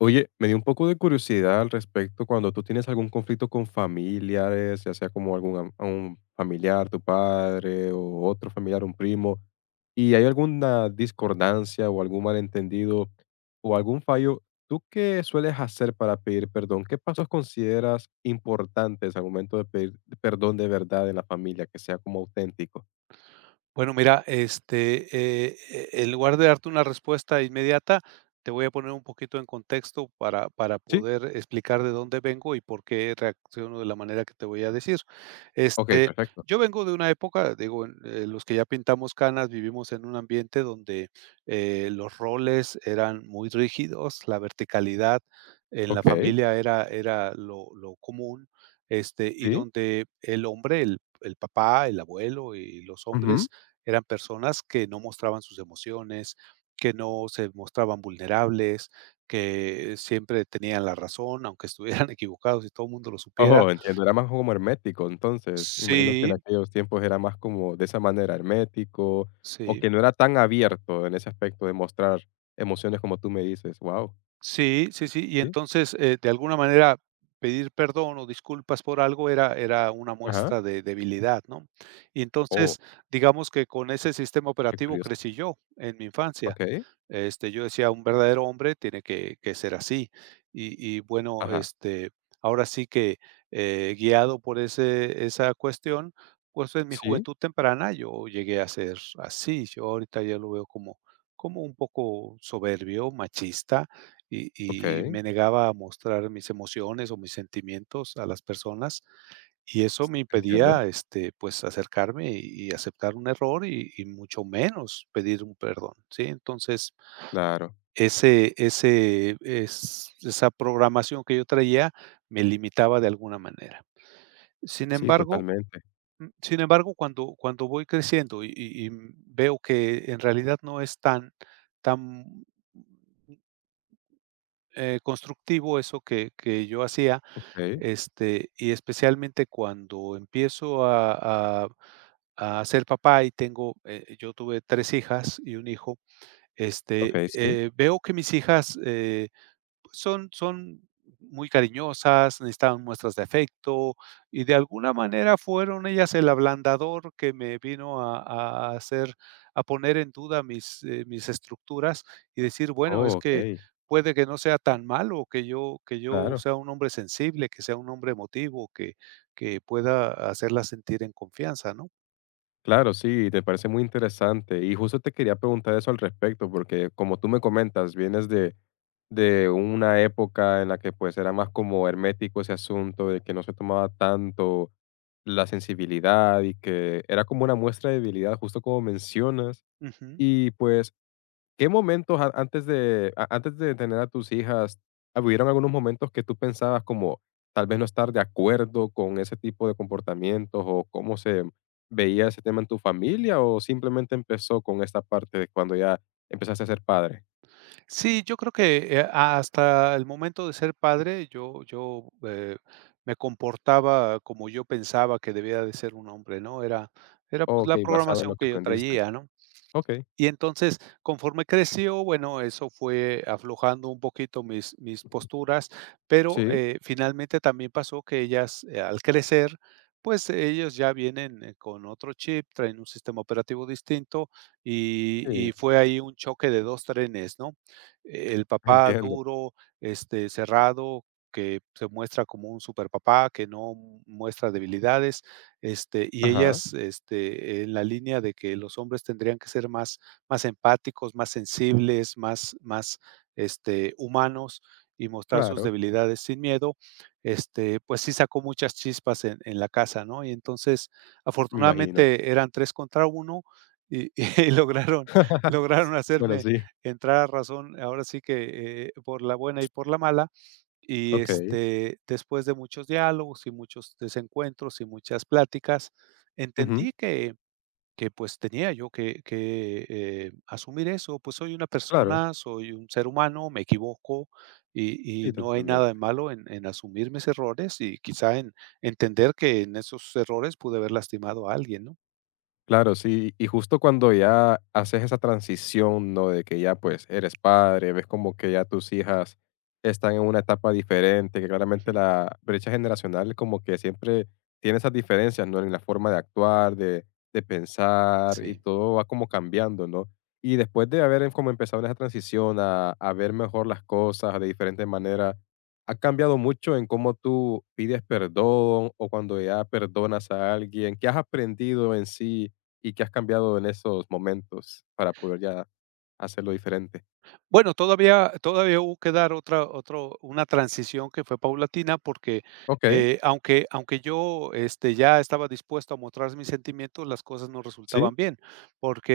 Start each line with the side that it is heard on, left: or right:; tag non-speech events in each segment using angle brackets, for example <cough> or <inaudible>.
left: Oye, me dio un poco de curiosidad al respecto. Cuando tú tienes algún conflicto con familiares, ya sea como un familiar, tu padre o otro familiar, un primo, y hay alguna discordancia o algún malentendido o algún fallo, ¿tú qué sueles hacer para pedir perdón? ¿Qué pasos consideras importantes al momento de pedir perdón de verdad en la familia, que sea como auténtico?
right: Bueno, mira, en lugar de darte una respuesta inmediata, te voy a poner un poquito en contexto para
left: Sí,
right: poder explicar de dónde vengo y por qué reacciono de la manera que te voy a decir.
left: ok,
right: Este,
left: perfecto.
right: yo vengo de una época, digo, los que ya pintamos canas vivimos en un ambiente donde, los roles eran muy rígidos, la verticalidad en la
left: Ok,
right: familia era lo común, y
left: sí.
right: donde el hombre, el papá, el abuelo y los hombres, eran personas que no mostraban sus emociones, que no se mostraban vulnerables, que siempre tenían la razón, aunque estuvieran <laughs> equivocados y todo el mundo lo supiera.
left: Oh, entiendo, era más como hermético. Entonces, me imagino que en
right: Sí,
left: aquellos tiempos era más como de esa manera, hermético, o
right: sí.
left: que no era tan abierto en ese aspecto de mostrar emociones como tú me dices, wow.
right: Sí, sí, sí. Y
left: Sí,
right: entonces, de alguna manera, pedir perdón o disculpas por algo era una
left: ajá,
right: muestra de debilidad, ¿no? Y
left: oh,
right: entonces, digamos que con ese sistema
left: qué
right: operativo
left: curioso,
right: crecí yo en mi infancia.
left: okey,
right: Yo decía, un verdadero hombre tiene que ser así. Y bueno,
left: ajá,
right: ahora sí que, guiado por ese esa cuestión, pues, en mi
left: sí,
right: juventud temprana yo llegué a ser así. Yo ahorita ya lo veo como un poco soberbio, machista, y y
left: okey,
right: me negaba a mostrar mis emociones o mis sentimientos a las personas, y eso me
left: entiendo,
right: impedía, pues, acercarme y aceptar un error y mucho menos pedir un perdón, ¿sí? Entonces,
left: claro,
right: ese ese es esa programación que yo traía me limitaba de alguna manera. Sin
left: sí,
right: embargo
left: totalmente,
right: sin embargo, cuando voy creciendo y veo que en realidad no es tan constructivo eso que yo hacía.
left: okey,
right: Y especialmente cuando empiezo a ser papá y tengo, yo tuve 3 hijas y un hijo,
left: okey, sí,
right: veo que mis hijas, son muy cariñosas, necesitaban muestras de afecto y de alguna manera fueron ellas el ablandador que me vino a hacer a poner en duda mis estructuras y decir, bueno, es
left: oh,
right: que
left: okey,
right: puede que no sea tan malo que yo
left: claro.
right: sea un hombre sensible, que sea un hombre emotivo, que pueda hacerla sentir en confianza, ¿no?
left: Claro, sí, te parece muy interesante. Y justo te quería preguntar eso al respecto, porque como tú me comentas, vienes de una época en la que pues era más como hermético ese asunto, de que no se tomaba tanto la sensibilidad y que era como una muestra de debilidad, justo como mencionas.
right: Ujú.
left: Y pues, ¿qué momentos antes de, antes de tener a tus hijas, hubieron algunos momentos que tú pensabas como tal vez no estar de acuerdo con ese tipo de comportamientos, o cómo se veía ese tema en tu familia, o simplemente empezó con esta parte de cuando ya empezaste a ser padre?
right: Sí, yo creo que, hasta el momento de ser padre, yo me comportaba como yo pensaba que debía de ser un hombre, ¿no? Era, pues,
left: Ok,
right: la
left: basado en lo
right: programación
left: que
right: que yo
left: aprendiste.
right: traía, ¿no?
left: Ok,
right: Y entonces, conforme creció, bueno, eso fue aflojando un poquito mis posturas, pero,
left: sí,
right: finalmente también pasó que ellas, al crecer, pues, ellos ya vienen, con otro chip, traen un sistema operativo distinto, y
left: sí,
right: y fue ahí un choque de 2 trenes, ¿no? El papá
left: entiendo.
right: duro, cerrado, que se muestra como un super papá que no muestra debilidades, y
left: Ajá,
right: ellas, en la línea de que los hombres tendrían que ser más más empáticos, más sensibles, más humanos y mostrar sus
left: claro,
right: debilidades sin miedo, pues sí sacó muchas chispas en la casa, ¿no? Y entonces,
left: me imagino.
right: afortunadamente eran 3 contra uno y <laughs> y lograron
left: <laughs>
right: lograron
left: Bueno,
right: hacerme
left: sí,
right: entrar a razón, ahora sí que, por la buena y por la mala. Y,
left: ok,
right: después de muchos diálogos y muchos desencuentros y muchas pláticas,
left: ujú,
right: entendí que pues tenía yo que asumir eso, pues soy una
left: claro,
right: persona, soy un ser humano, me equivoco y
left: sí,
right: y no hay nada de
left: totalmente.
right: malo en asumir mis errores y quizá en entender que en esos errores pude haber lastimado a alguien, ¿no?
left: Claro, sí, y justo cuando ya haces esa transición, ¿no? De que ya pues eres padre, ves como que ya tus hijas están en una etapa diferente, que claramente
right: Ujú.
left: la brecha generacional como que siempre tiene esas diferencias, ¿no? En la forma de actuar, de pensar, y
right: Sí.
left: todo va como cambiando, ¿no? Y después de haber como empezado en esa transición a ver mejor las cosas de diferente manera, ¿ha cambiado mucho en cómo tú pides perdón o cuando ya perdonas a alguien? ¿Qué has aprendido en sí y qué has cambiado en esos momentos para poder ya hacerlo diferente?
right: Bueno, todavía hubo que dar otra otro una transición que fue paulatina, porque,
left: Okey,
right: aunque yo, ya estaba dispuesto a mostrar mis sentimientos, las cosas no
left: sí,
right: resultaban bien,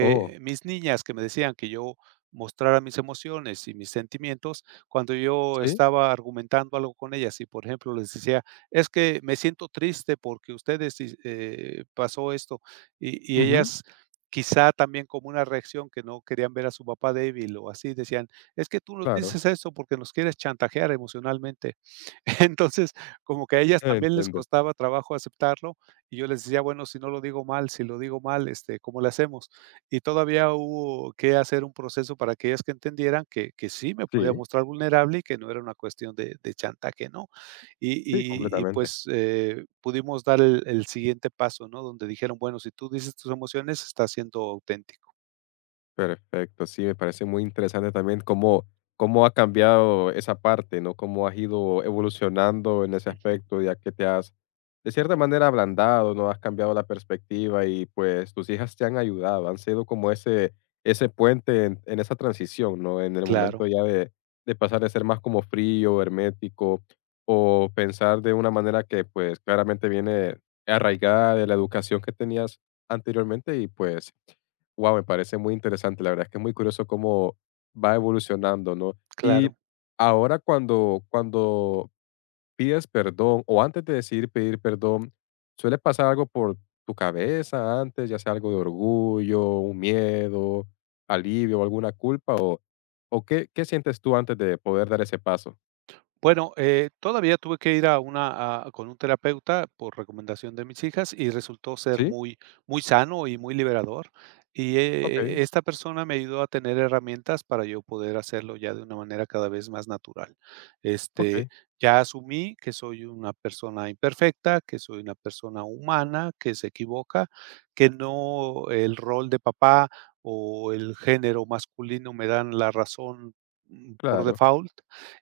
left: oh,
right: mis niñas que me decían que yo mostrara mis emociones y mis sentimientos, cuando yo
left: sí,
right: estaba argumentando algo con ellas y, por ejemplo, les decía: "Es que me siento triste porque ustedes hic pasó esto", y
left: ujú,
right: ellas, quizá también como una reacción que no querían ver a su papá débil o así, decían: es que tú nos
left: claro,
right: dices eso porque nos quieres chantajear emocionalmente. <laughs> Entonces, como que a ellas también les
left: entiendo.
right: costaba trabajo aceptarlo, y yo les decía: "Bueno, si no lo digo mal, si lo digo mal, este, ¿cómo le hacemos?". Y todavía hubo que hacer un proceso para que ellas que entendieran que sí me podía
left: Sí,
right: mostrar vulnerable y que no era una cuestión de chantaje, ¿no? Y
left: sí,
right: y y
left: completamente.
right: pues, pudimos dar el siguiente paso, ¿no? Donde dijeron: "Bueno, si tú dices tus emociones, estás siendo auténtico".
left: Perfecto, sí, me parece muy interesante también cómo cómo ha cambiado esa parte, ¿no? Cómo has ido evolucionando en ese
right: Ujú.
left: aspecto, ya que te has, de cierta manera, ablandado, ¿no? Has cambiado la perspectiva y pues tus hijas te han ayudado, han sido como ese ese puente en esa transición, ¿no? En el momento
right: Claro,
left: ya de pasar de ser más como frío, hermético, o pensar de una manera que pues claramente viene arraigada de la educación que tenías anteriormente. Y pues, wow, me parece muy interesante. La verdad es que es muy curioso cómo va evolucionando, ¿no? Y
right: claro.
left: ahora cuando cuando pides perdón o antes de decidir pedir perdón, ¿suele pasar algo por tu cabeza antes, ya sea algo de orgullo, un miedo, alivio o alguna culpa? ¿O o qué, qué sientes tú antes de poder dar ese paso?
right: Bueno, todavía tuve que ir a una a con un terapeuta por recomendación de mis hijas y resultó ser
left: ¿Sí?
right: muy sano y muy liberador. Y,
left: Ok,
right: esta persona me ayudó a tener herramientas para yo poder hacerlo ya de una manera cada vez más natural. Este,
left: ok,
right: ya asumí que soy una persona imperfecta, que soy una persona humana, que se equivoca, que no el rol de papá o el género masculino me dan la razón, por
left: claro.
right: default.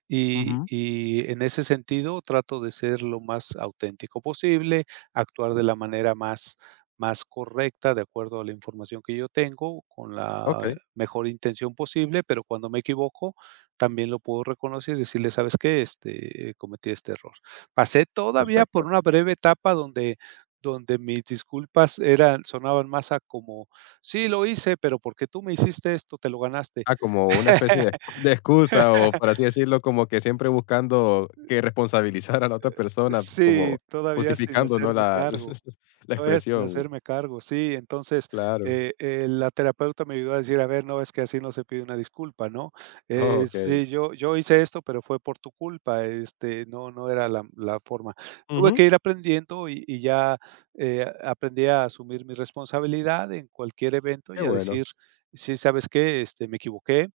right: Y
left: Ujú.
right: y en ese sentido, trato de ser lo más auténtico posible, actuar de la manera más más correcta, de acuerdo a la información que yo tengo, con la
left: Ok,
right: eh, mejor intención posible, pero cuando me equivoco, también lo puedo reconocer y decirle: "¿Sabes qué? Este, cometí este error". Pasé todavía
left: perfecto.
right: por una breve etapa donde mis disculpas eran sonaban más a como: "Sí, lo hice, pero porque tú me hiciste esto, te lo ganaste".
left: Ah, como una especie de excusa, o
right: <laughs>
left: por así decirlo, como que siempre buscando que responsabilizar a la otra persona,
right: Sí,
left: como
right: todavía sin
left: justificando, ¿no?
right: hacerme
left: La
right: cargo,
left: <laughs> La
right: todavía sin
left: expresión,
right: hacerme cargo, sí. Entonces,
left: claro.
right: la terapeuta me ayudó a decir: "A ver, no, es que así no se pide una disculpa, ¿no?
left: Oh, okey.
right: Sí, yo yo hice esto, pero fue por tu culpa, este, no no era la la forma". Tuve
left: Ujú,
right: que ir aprendiendo y ya, aprendí a asumir mi responsabilidad en cualquier evento
left: qué
right: y a
left: bueno.
right: decir: "Sí, ¿sabes qué? Este, me equivoqué".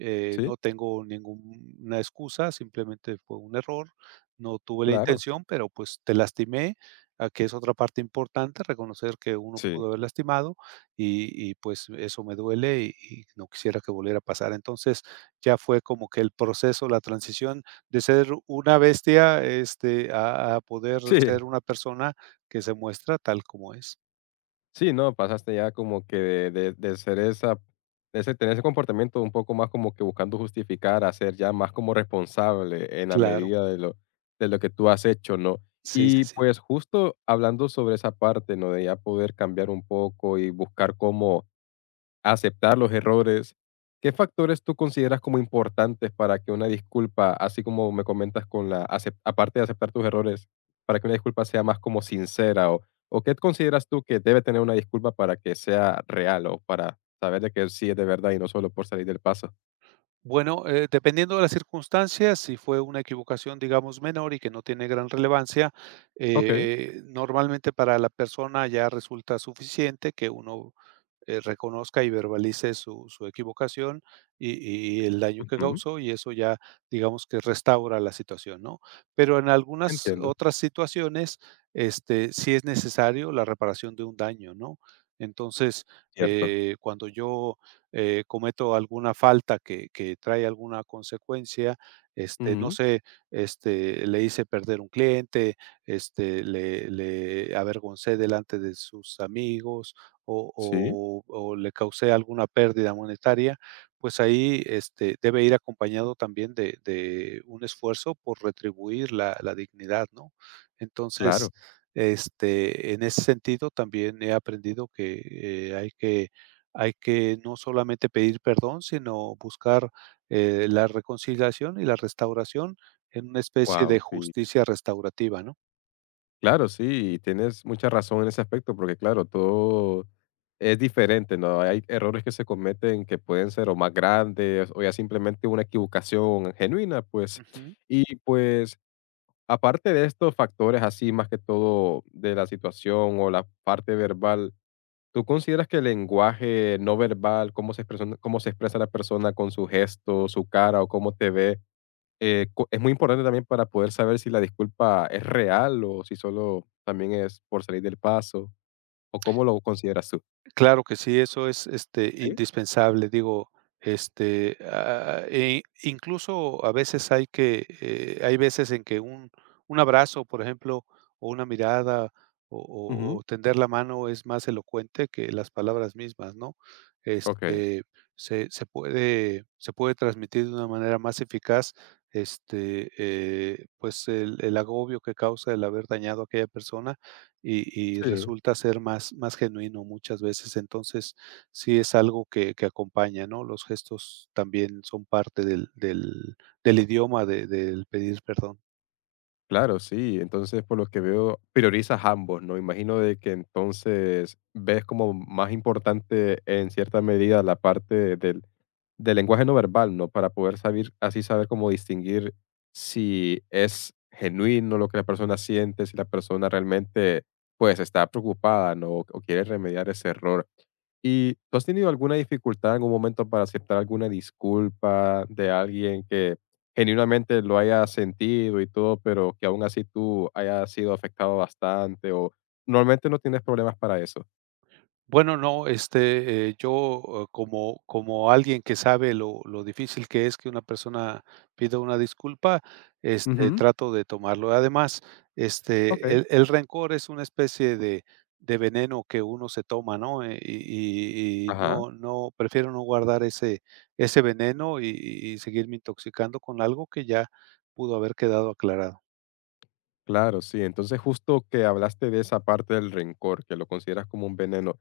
left: Sí,
right: No tengo ninguna excusa, simplemente fue un error, no tuve la
left: claro.
right: intención, pero pues te lastimé, ah, que es otra parte importante, reconocer que uno
left: Sí,
right: pudo haber lastimado y pues eso me duele y no quisiera que volviera a pasar. Entonces, ya fue como que el proceso, la transición de ser una bestia, a poder
left: sí.
right: ser una persona que se muestra tal como es.
left: Sí, no, pasaste ya como que de, de- ser esa, de ese, tener ese comportamiento un poco más como que buscando justificar, a ser ya más como responsable en la
right: Claro,
left: medida de lo que tú has hecho, ¿no?
right: sí,
left: Y
right: sí, sí.
left: pues justo hablando sobre esa parte, ¿no? De ya poder cambiar un poco y buscar cómo aceptar los errores. ¿Qué factores tú consideras como importantes para que una disculpa, así como me comentas, con la acep aparte de aceptar tus errores, para que una disculpa sea más como sincera? ¿O ¿o qué consideras tú que debe tener una disculpa para que sea real, o para saber de que sí es de verdad y no solo por salir del paso?
right: Bueno, dependiendo de las circunstancias, si fue una equivocación, digamos, menor y que no tiene gran relevancia,
left: Okey.
right: normalmente para la persona ya resulta suficiente que uno reconozca y verbalice su equivocación y el daño que
left: Ujú.
right: causó y eso ya, digamos, que restaura la situación, ¿no? Pero en algunas
left: Entiendo.
right: otras situaciones, sí es necesario la reparación de un daño, ¿no? Entonces,
left: Cierto.
right: cuando yo cometo alguna falta que trae alguna consecuencia, no
left: Ujú.
right: sé, le hice perder un cliente, le avergoncé delante de sus amigos o
left: Sí,
right: o o le causé alguna pérdida monetaria, pues ahí, debe ir acompañado también de un esfuerzo por retribuir la dignidad, ¿no?
left: claro.
right: Entonces, en ese sentido también he aprendido que, hay que no solamente pedir perdón, sino buscar, la reconciliación y la restauración en una especie
left: Wow,
right: de
left: sí.
right: justicia restaurativa, ¿no?
left: Claro, sí, y tienes mucha razón en ese aspecto, porque claro, todo es diferente, ¿no? Hay errores que se cometen que pueden ser o más grandes, o ya simplemente una equivocación genuina, pues.
right: Ujú.
left: Y pues, aparte de estos factores así, más que todo de la situación o la parte verbal, ¿tú consideras que el lenguaje no verbal, cómo se expresa cómo se expresa la persona con su gesto, su cara o cómo te ve, cu es muy importante también para poder saber si la disculpa es real o si solo también es por salir del paso, o cómo lo consideras tú?
right: Claro que sí, eso es,
left: ¿Sí?
right: indispensable, digo, incluso a veces hay que, hay veces en que un abrazo, por ejemplo, o una mirada, o o
left: Ujú.
right: o tender la mano es más elocuente que las palabras mismas, ¿no?
left: Okey.
right: Este, se puede transmitir de una manera más eficaz, pues, el agobio que causa el haber dañado a aquella persona y
left: Sí,
right: resulta ser más más genuino muchas veces. Entonces, sí es algo que acompaña, ¿no? Los gestos también son parte del idioma de del pedir perdón.
left: claro, sí. Entonces, por lo que veo, priorizas ambos, ¿no? Imagino de que entonces ves como más importante en cierta medida la parte del Del lenguaje no verbal, ¿no? Para poder saber, así, saber cómo distinguir si es genuino lo que la persona siente, si la persona realmente, pues, está preocupada, ¿no? O quiere remediar ese error. ¿Y tú has tenido alguna dificultad en algún momento para aceptar alguna disculpa de alguien que genuinamente lo haya sentido y todo, pero que aún así tú hayas sido afectado bastante, o normalmente no tienes problemas para eso?
right: Bueno, no, yo, como como alguien que sabe lo difícil que es que una persona pida una disculpa,
left: Ujú.
right: trato de tomarlo. Además,
left: Ok.
right: el rencor es una especie de veneno que uno se toma, ¿no?
left: Ajá.
right: Prefiero no guardar ese veneno y seguirme intoxicando con algo que ya pudo haber quedado aclarado.
left: Claro, sí. Entonces, justo que hablaste de esa parte del rencor, que lo consideras como un veneno,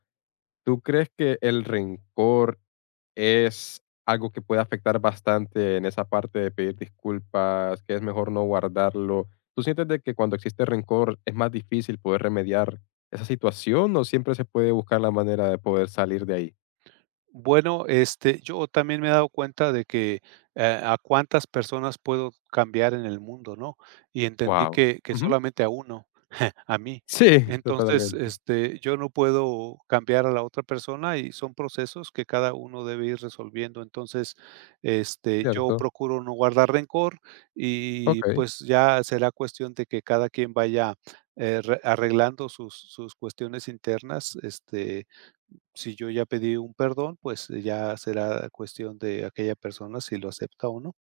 left: ¿tú crees que el rencor es algo que puede afectar bastante en esa parte de pedir disculpas, que es mejor no guardarlo? ¿Tú sientes de que cuando existe rencor es más difícil poder remediar esa situación, o siempre se puede buscar la manera de poder salir de ahí?
right: Bueno, yo también me he dado cuenta de que, a cuántas personas puedo cambiar en el mundo, ¿no? Y entendí
left: Wow.
right: que solamente a uno, <laughs> a mí.
left: Sí,
right: Entonces,
left: totalmente.
right: yo no puedo cambiar a la otra persona y son procesos que cada uno debe ir resolviendo. Entonces, yo
left: Cierto.
right: procuro no guardar rencor y,
left: Ok.
right: pues, ya será cuestión de que cada quien vaya, re arreglando sus sus cuestiones internas, si yo ya pedí un perdón, pues ya será cuestión de aquella persona si lo acepta o no.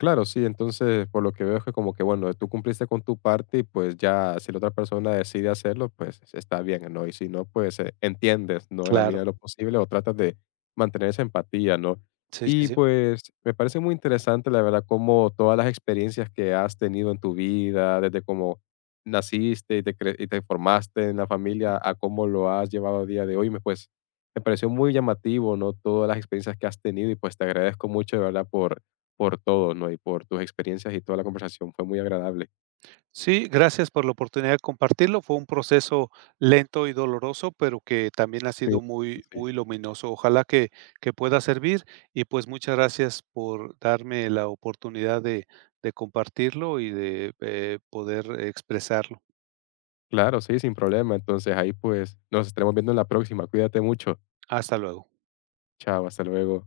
left: Claro, sí, entonces por lo que veo es que como que, bueno, tú cumpliste con tu parte y pues ya si la otra persona decide hacerlo, pues está bien, ¿no? Y si no, pues entiendes, ¿no? En la medida
right: Claro,
left: de lo posible, o tratas de mantener esa empatía, ¿no?
right: sí, sí,
left: Y
right: sí.
left: pues me parece muy interesante, la verdad, como todas las experiencias que has tenido en tu vida, desde cómo naciste y te y te formaste en la
right: Ujú.
left: familia a cómo lo has llevado a día de hoy. Me, pues me pareció muy llamativo, ¿no? Todas las experiencias que has tenido, y pues te agradezco mucho, de verdad, por todo, ¿no? Y por tus experiencias y toda la conversación, fue muy agradable.
right: Sí, gracias por la oportunidad de compartirlo. Fue un proceso lento y doloroso, pero que también ha
left: Sí,
right: sido muy,
left: sí.
right: muy luminoso. Ojalá que pueda servir y pues muchas gracias por darme la oportunidad de compartirlo y de poder expresarlo.
left: Claro, sí, sin problema. Entonces ahí, pues, nos estaremos viendo en la próxima. Cuídate mucho.
right: Hasta luego.
left: Chao, hasta luego.